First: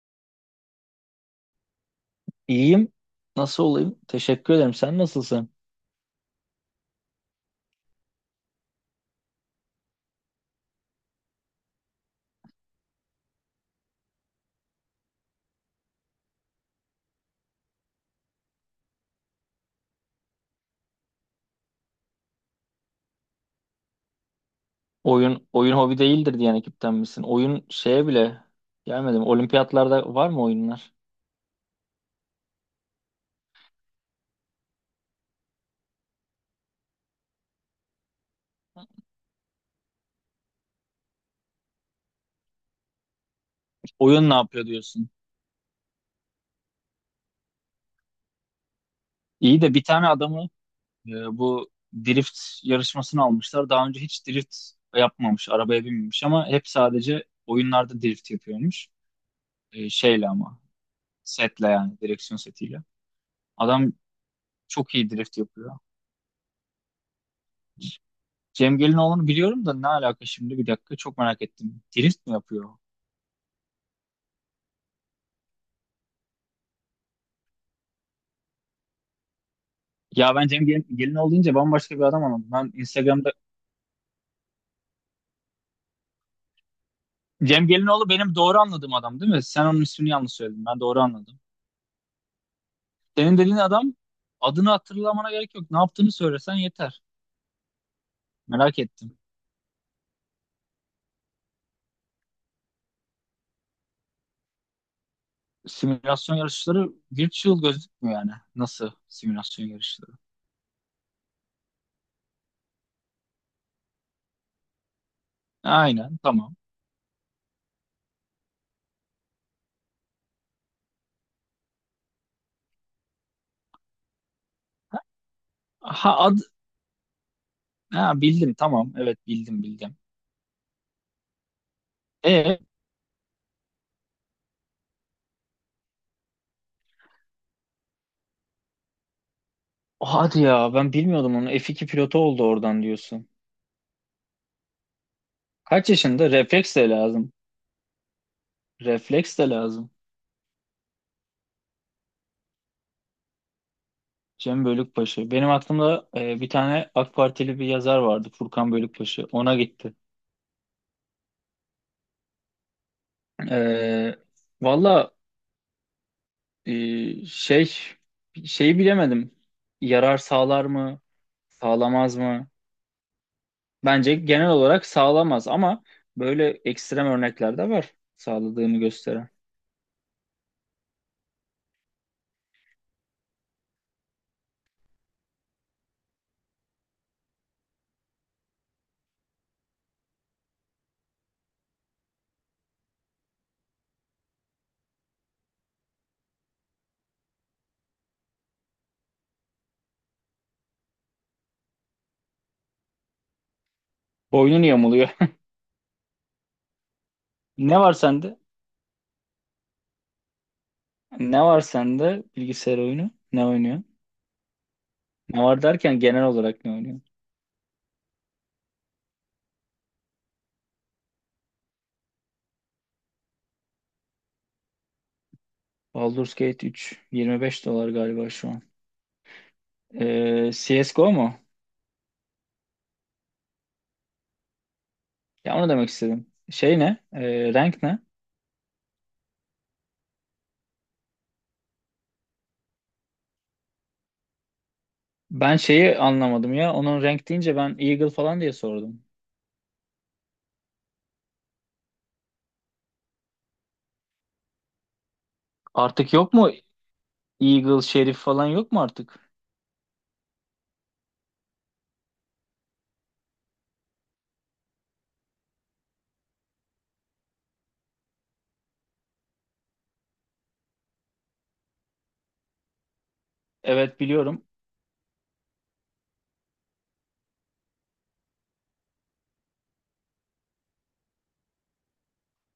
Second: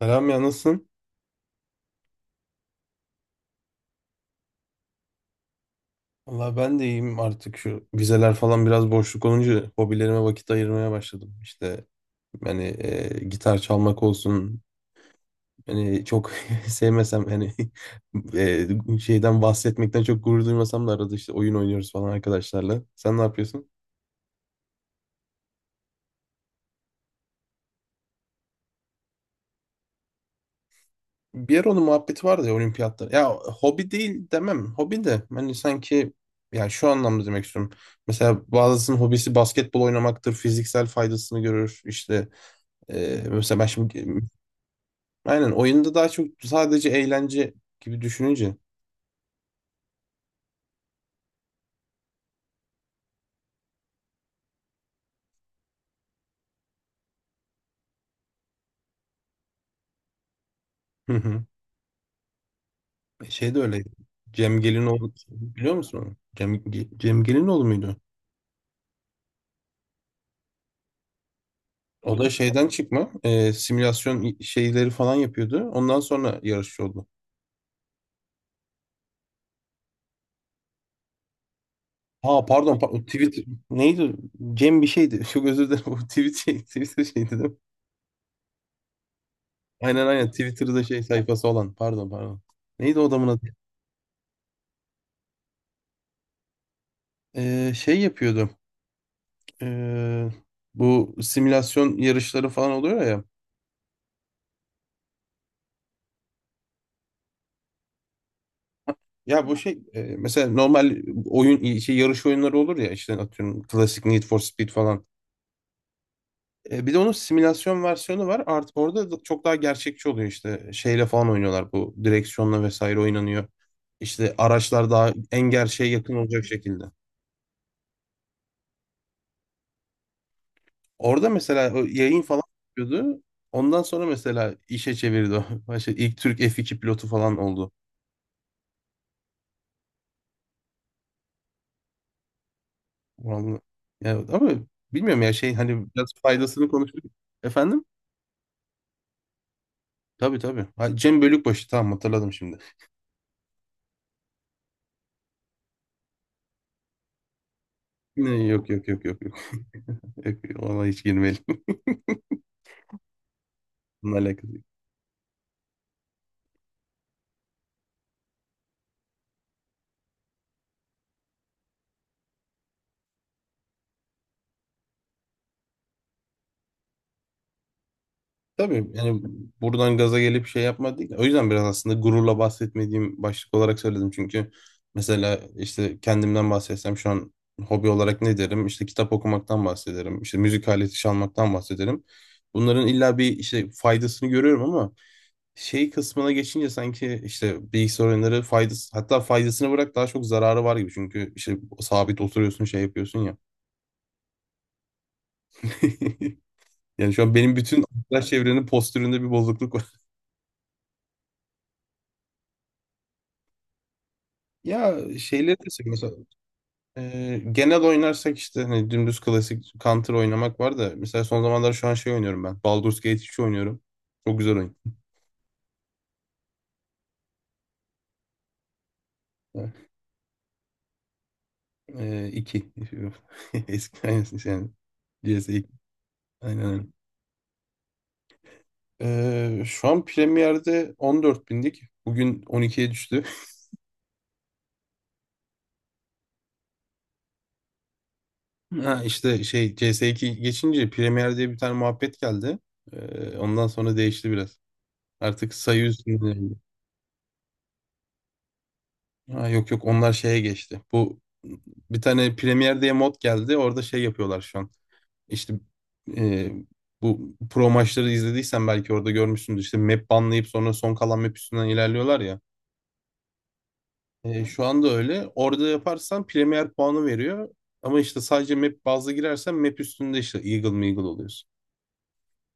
Selam ya, nasılsın? İyiyim. Nasıl olayım? Teşekkür ederim. Sen nasılsın? Valla ben de iyiyim, artık şu vizeler falan biraz boşluk olunca hobilerime vakit ayırmaya başladım. İşte yani gitar çalmak olsun. Yani çok sevmesem hani şeyden bahsetmekten çok gurur duymasam da arada işte oyun oynuyoruz falan arkadaşlarla. Sen ne yapıyorsun? Oyun hobi değildir diyen ekipten misin? Oyun şeye bile gelmedim. Olimpiyatlarda var mı oyunlar? Bir ara onun muhabbeti vardı ya, olimpiyatlar. Ya hobi değil demem, hobi de hani sanki yani şu anlamda demek istiyorum. Mesela bazısının hobisi basketbol oynamaktır, fiziksel faydasını görür. İşte mesela ben şimdi Oyun ne yapıyor diyorsun? aynen oyunda daha çok sadece eğlence gibi düşününce. İyi de bir tane adamı bu drift yarışmasını almışlar. Daha önce hiç drift yapmamış, arabaya binmemiş ama hep sadece oyunlarda drift yapıyormuş. Şeyle ama Hı hı. setle, yani direksiyon setiyle. Şey de öyle. Adam Cem çok iyi Gelinoğlu, drift biliyor yapıyor. musun onu? Cem, Cem Gelinoğlu muydu? Cem Gelinoğlu'nu biliyorum da ne alaka şimdi, bir dakika, çok merak ettim. O Drift da mi şeyden yapıyor? çıkma simülasyon şeyleri falan yapıyordu. Ondan sonra yarışçı oldu. Ya ben Cem Gelinoğlu deyince bambaşka bir adam Ha anladım. Ben pardon, o Instagram'da tweet neydi? Cem bir şeydi. Çok özür dilerim. O tweet şey, Twitter şeydi değil mi? Cem Gelinoğlu benim doğru anladığım adam değil mi? Sen onun Aynen ismini aynen, yanlış söyledin. Ben Twitter'da doğru şey anladım. sayfası olan. Pardon pardon. Neydi o adamın Senin adı? dediğin adam, adını hatırlamana gerek yok. Ne yaptığını söylesen yeter. Şey yapıyordu. Merak ettim. Ee, bu simülasyon yarışları falan oluyor ya. Simülasyon yarışları virtual gözükmüyor yani. Nasıl Ya bu simülasyon şey yarışları? mesela normal oyun şey yarış oyunları olur ya, işte atıyorum klasik Need for Speed falan. Aynen, tamam. E, bir de onun simülasyon versiyonu var. Artık orada da çok daha gerçekçi oluyor, işte şeyle falan oynuyorlar, bu direksiyonla vesaire oynanıyor. İşte araçlar daha en gerçeğe Ha, yakın olacak şekilde. ha, bildim, tamam. Evet, bildim bildim. Orada mesela o yayın falan E yapıyordu. Ondan sonra mesela işe çevirdi o. İşte ilk Türk F2 pilotu falan oldu. hadi ya, ben bilmiyordum onu. F2 pilotu oldu oradan diyorsun. Vallahi. Ya, ama bilmiyorum ya şey, hani Kaç biraz yaşında? faydasını Refleks de konuştuk. lazım. Efendim? Refleks de lazım. Tabii tabii. Ha, Cem Bölükbaşı, tamam hatırladım şimdi. Cem Bölükbaşı. Benim aklımda bir tane AK Partili bir yazar vardı, Ne, yok Furkan yok yok yok Bölükbaşı. yok. Ona gitti. Yok, ona hiç girmeyelim. E, Bununla alakası yok. valla e, şey şeyi bilemedim. Yarar sağlar mı? Sağlamaz mı? Bence genel olarak sağlamaz ama böyle ekstrem örnekler de var, sağladığını Tabii yani gösteren. buradan gaza gelip şey yapmadık. O yüzden biraz aslında gururla bahsetmediğim başlık olarak söyledim. Çünkü mesela işte kendimden bahsetsem şu an hobi olarak ne derim? İşte kitap okumaktan bahsederim. İşte müzik aleti çalmaktan bahsederim. Bunların illa bir işte faydasını görüyorum ama şey kısmına geçince sanki işte bilgisayar oyunları faydası, hatta faydasını bırak, daha çok zararı var gibi. Çünkü işte sabit oturuyorsun, şey yapıyorsun ya. Boynun yamuluyor. Yani şu an benim Ne bütün var arkadaş sende? çevrenin postüründe bir bozukluk var. Ne var sende bilgisayar oyunu? Ne oynuyor? Ya Ne şeyleri var de derken seviyorum. genel olarak ne oynuyor? Mesela genel oynarsak işte hani dümdüz klasik Counter oynamak var da, mesela son zamanlar şu an şey oynuyorum ben. Baldur's Gate 3 oynuyorum. Çok güzel oyun. Baldur's Gate 3 25 dolar galiba şu an. Evet. CSGO mu? 2. Eski aynısı yani. CS Ya 2. onu demek istedim. Aynen Şey öyle. ne? Rank ne? Şu an Premier'de 14 bindik. Bugün 12'ye düştü. Ben şeyi anlamadım ya. Onun rank deyince ben Eagle falan diye Ha, sordum. işte şey CS2 geçince Premier diye bir tane muhabbet geldi. Ondan sonra değişti biraz. Artık sayı Artık üstünde yok mu değil. Eagle, Şerif falan yok mu artık? Ha, yok yok, onlar şeye geçti. Bu bir tane Premier diye mod geldi. Orada şey yapıyorlar şu an. İşte e, bu pro maçları izlediysen belki orada görmüşsündür. İşte map banlayıp sonra son kalan map üstünden ilerliyorlar ya. Evet, biliyorum. E, şu anda öyle. Orada yaparsan Premier puanı veriyor. Ama işte sadece map bazlı girersen map üstünde işte Eagle Meagle oluyorsun.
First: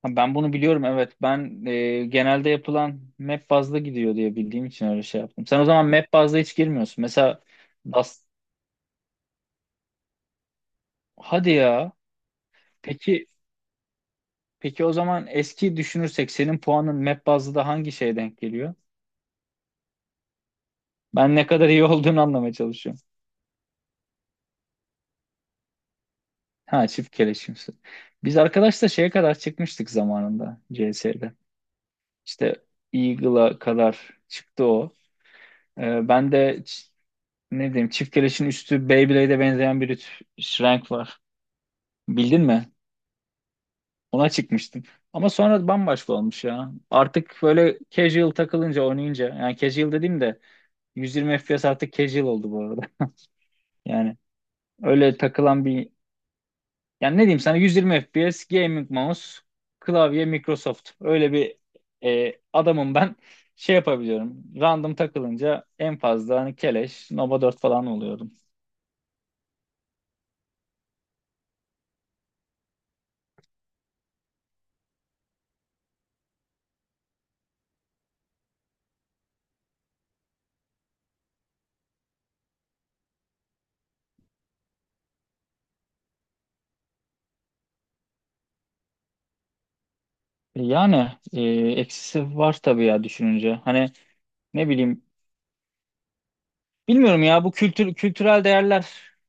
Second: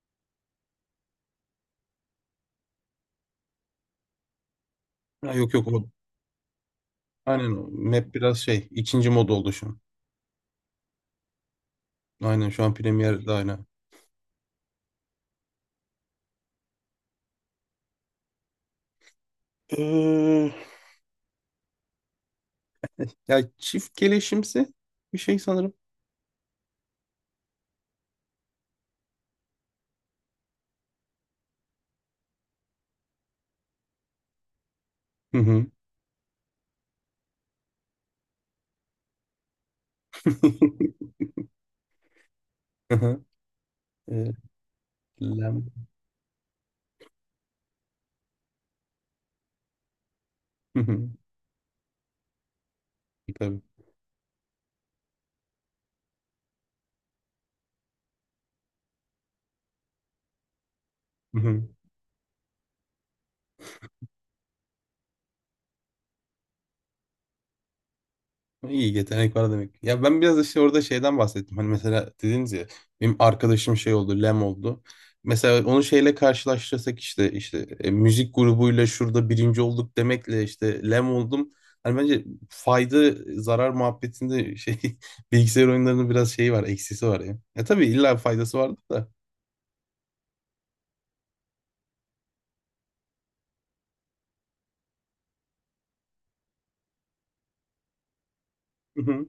Ha, ben bunu biliyorum, evet. Ben genelde yapılan map bazlı gidiyor diye bildiğim için öyle şey Ha, yaptım. yok Sen o yok o. zaman map bazlı hiç girmiyorsun. Mesela Aynen o. Map Dust. biraz şey, ikinci mod oldu şu an. Hadi ya. Aynen şu an Peki Premier'de aynen. peki, o zaman eski düşünürsek senin puanın map bazlı da hangi şeye denk geliyor? Ee, Ben ne kadar iyi olduğunu anlamaya çalışıyorum. ya çift keleşimsi bir şey sanırım. Ha, çift keleşimsi. Biz arkadaşla şeye kadar çıkmıştık zamanında CS'de. İşte Eagle'a kadar çıktı o. Hı hı. Ben de ç- ne diyeyim, çift keleşin üstü Beyblade'e benzeyen bir renk var. Bildin mi? Hı hı. Ee, Ona çıkmıştım. Ama lem. sonra bambaşka olmuş ya. Artık böyle casual takılınca, oynayınca, yani casual dediğim de Hı hı. 120 FPS artık casual oldu bu arada. Tabii. Yani öyle takılan bir Yani ne diyeyim sana, 120 FPS gaming mouse, klavye, Microsoft. Öyle Hı bir hı. Adamım ben. Şey yapabiliyorum. Random takılınca en fazla hani keleş Nova 4 falan oluyordum. İyi yetenek var demek. Ya ben biraz işte orada şeyden bahsettim. Hani mesela dediniz ya, benim arkadaşım şey oldu, Lem oldu. Mesela onu şeyle karşılaştırsak işte müzik grubuyla şurada birinci olduk demekle işte Lem oldum. Hani bence fayda zarar muhabbetinde şey bilgisayar oyunlarının biraz şeyi var, eksisi var ya. Ya tabii illa faydası vardır da. Yani, eksisi var tabii ya, düşününce. Hani ne bileyim, bilmiyorum ya, bu kültürel değerler Hı hı.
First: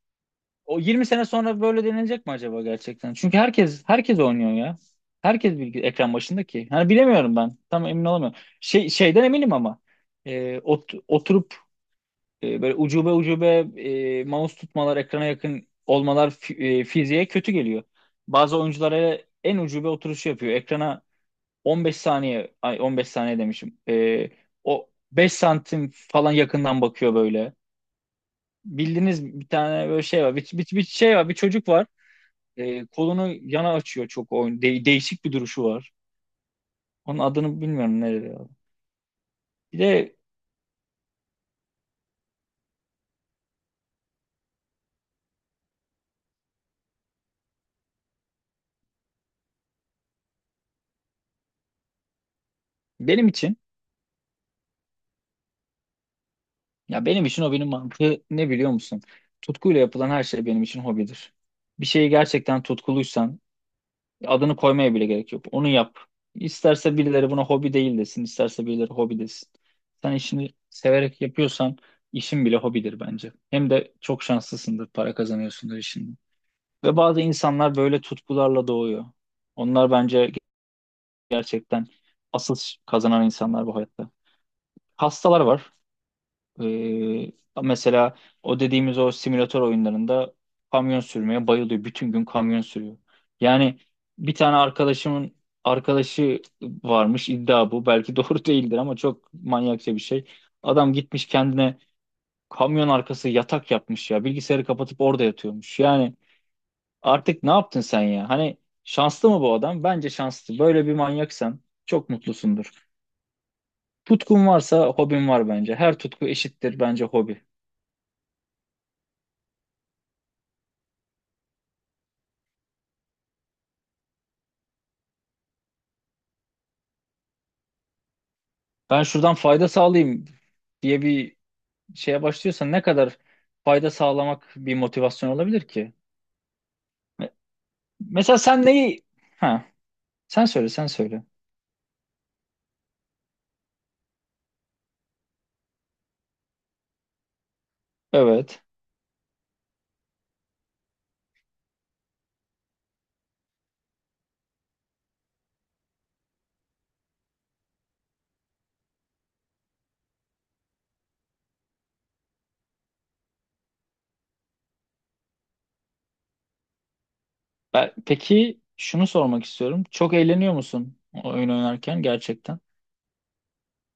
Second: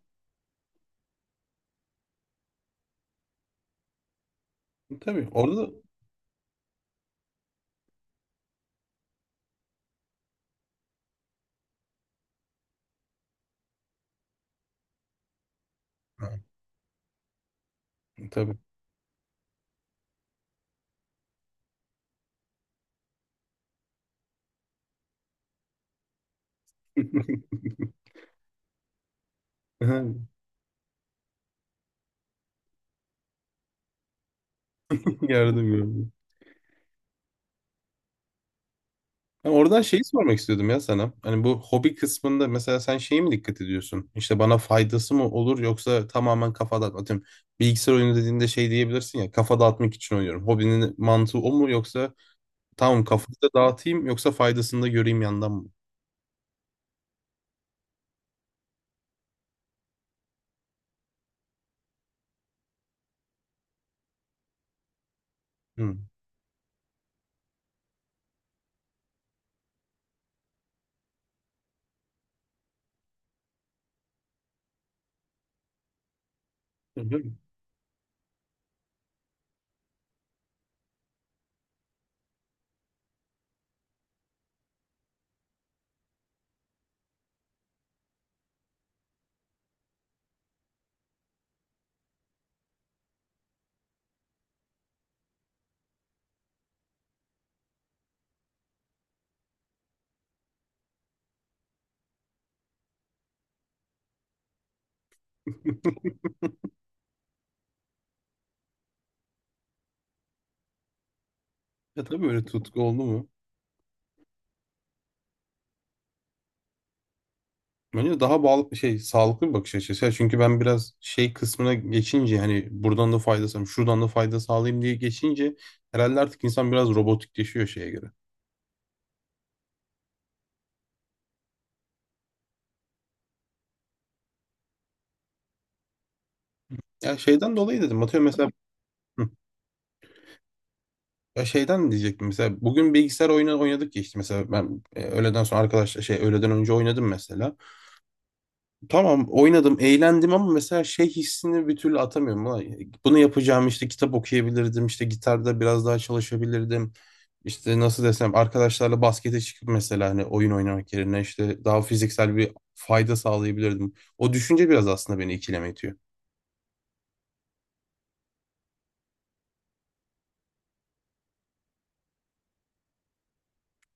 o 20 sene sonra böyle denilecek mi acaba gerçekten? Çünkü herkes oynuyor ya. Tabii Herkes orada bir ekran başında ki. Hani bilemiyorum ben. Tam emin olamıyorum. Şeyden eminim ama. Oturup böyle ucube ucube mouse tutmalar, ekrana yakın olmalar, fiziğe kötü geliyor. Tabii. Bazı oyunculara en ucube oturuşu yapıyor. Ekrana 15 saniye, ay, 15 saniye demişim. O 5 santim falan yakından bakıyor böyle. Bildiğiniz bir tane böyle şey var. Bir şey var, bir çocuk var. Kolunu yana açıyor çok oyun. Değişik bir duruşu Yardım var. gördüm. Onun adını bilmiyorum nerede ya. Yani Bir oradan şeyi de sormak istiyordum ya sana. Hani bu hobi kısmında mesela sen şeye mi dikkat ediyorsun? İşte bana faydası mı olur, yoksa tamamen kafa dağıtmak? Atıyorum, bilgisayar oyunu dediğinde şey diyebilirsin ya, kafa dağıtmak için oynuyorum. Hobinin mantığı o mu, yoksa tamam benim kafayı da için dağıtayım yoksa faydasını da göreyim yandan mı? Ya, benim için hobinin mantığı ne, biliyor musun? Tutkuyla yapılan her şey benim için hobidir. Bir şeyi gerçekten tutkuluysan adını koymaya bile gerek yok. Onu Hı. yap. İsterse birileri buna hobi değil desin, isterse birileri hobi desin. Sen işini severek yapıyorsan işin bile hobidir bence. Hem de çok şanslısındır, para kazanıyorsundur işinden. Ve Öyle. bazı insanlar böyle tutkularla doğuyor. Onlar bence gerçekten asıl kazanan insanlar bu hayatta. Hastalar var. Ee, mesela o dediğimiz o simülatör oyunlarında kamyon sürmeye bayılıyor. Bütün gün kamyon sürüyor. Yani bir tane arkadaşımın arkadaşı varmış, iddia bu. Belki doğru değildir ama çok manyakça bir şey. Adam gitmiş kendine kamyon arkası yatak yapmış ya. Bilgisayarı kapatıp orada yatıyormuş. Yani artık ne yaptın sen ya? Hani şanslı mı bu adam? Bence şanslı. Böyle bir manyaksan Ya çok tabii öyle tutku mutlusundur. oldu mu? Tutkun varsa hobin var bence. Her tutku eşittir bence hobi. Bence daha bağlı şey, sağlıklı bir bakış açısı. Ya çünkü ben biraz şey kısmına geçince hani buradan da fayda sağlayayım, şuradan da fayda sağlayayım diye geçince herhalde artık insan biraz robotikleşiyor şeye göre. Ben şuradan fayda sağlayayım diye bir şeye başlıyorsan ne kadar fayda sağlamak bir motivasyon olabilir ki? Ya Me- şeyden dolayı dedim. Atıyorum Mesela mesela. sen neyi... Hı. Ha, sen söyle, sen söyle. Ya şeyden diyecektim. Mesela bugün bilgisayar oyunu oynadık ya, işte mesela ben öğleden sonra arkadaşlar şey öğleden önce oynadım mesela. Evet. Tamam oynadım, eğlendim ama mesela şey hissini bir türlü atamıyorum. Ulan bunu yapacağım işte, kitap okuyabilirdim, işte gitarda biraz daha çalışabilirdim. İşte nasıl desem, arkadaşlarla baskete çıkıp mesela, hani oyun oynamak yerine işte daha fiziksel bir fayda sağlayabilirdim. O düşünce biraz aslında beni ikileme itiyor. Peki şunu sormak istiyorum. Çok eğleniyor musun o oyun oynarken gerçekten?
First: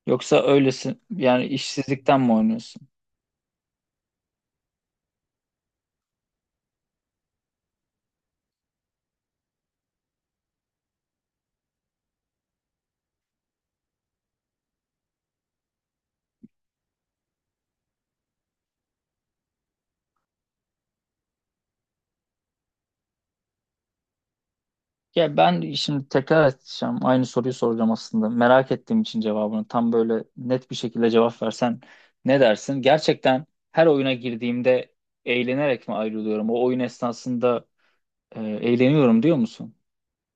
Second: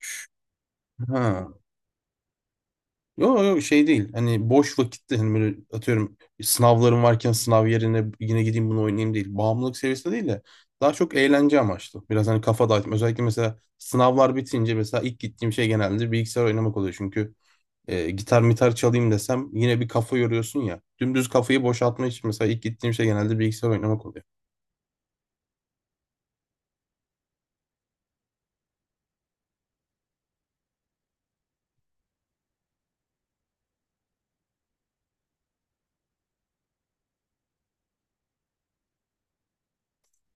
Yoksa öylesin, yani Ha. işsizlikten mi oynuyorsun? Yok yok şey değil. Hani boş vakitte hani böyle atıyorum, sınavlarım varken sınav yerine yine gideyim bunu oynayayım değil. Bağımlılık seviyesinde değil de daha çok eğlence amaçlı. Biraz hani kafa dağıtma. Özellikle mesela sınavlar bitince mesela ilk gittiğim şey genelde bilgisayar oynamak oluyor. Çünkü gitar mitar çalayım desem yine bir kafa yoruyorsun ya. Dümdüz kafayı boşaltma için mesela ilk gittiğim şey genelde bilgisayar oynamak oluyor. Ya ben şimdi tekrar edeceğim. Aynı soruyu soracağım aslında. Merak ettiğim için cevabını tam böyle net bir şekilde cevap versen ne dersin? Gerçekten, her oyuna girdiğimde eğlenerek mi ayrılıyorum? O oyun esnasında eğleniyorum diyor musun?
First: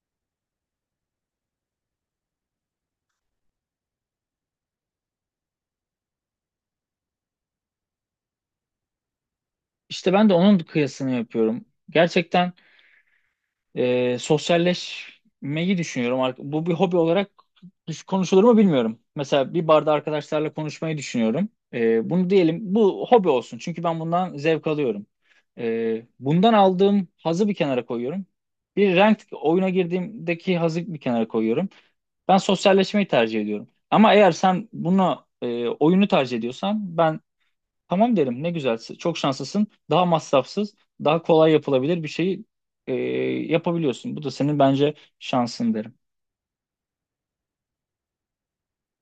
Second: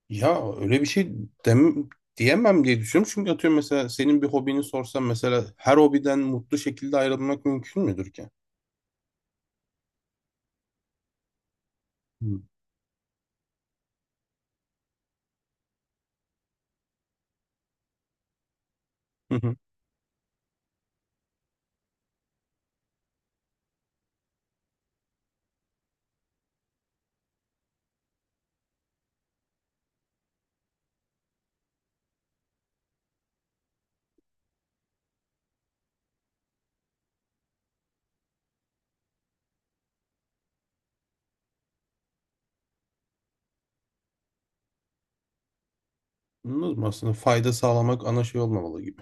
Ya öyle bir şey dem diyemem diye düşünüyorum. Çünkü atıyorum mesela senin bir hobini sorsam, mesela her hobiden mutlu şekilde ayrılmak mümkün müdür ki? İşte ben de onun kıyasını yapıyorum. Gerçekten, sosyalleşmeyi düşünüyorum. Bu bir hobi olarak konuşulur mu bilmiyorum. Hı Mesela hı. bir barda arkadaşlarla konuşmayı düşünüyorum. Bunu diyelim, bu hobi olsun. Çünkü ben bundan zevk alıyorum. Bundan aldığım hazı bir kenara koyuyorum. Bir ranked oyuna girdiğimdeki hazı bir kenara koyuyorum. Ben sosyalleşmeyi tercih ediyorum. Ama eğer sen bunu oyunu tercih ediyorsan ben tamam derim, ne güzel, çok şanslısın, daha masrafsız, daha kolay yapılabilir bir şeyi e, yapabiliyorsun. Bu da senin bence şansın derim. Anladım. Aslında fayda sağlamak ana şey olmamalı gibi.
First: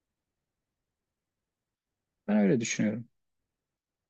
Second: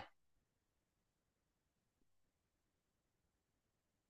Ben öyle düşünüyorum.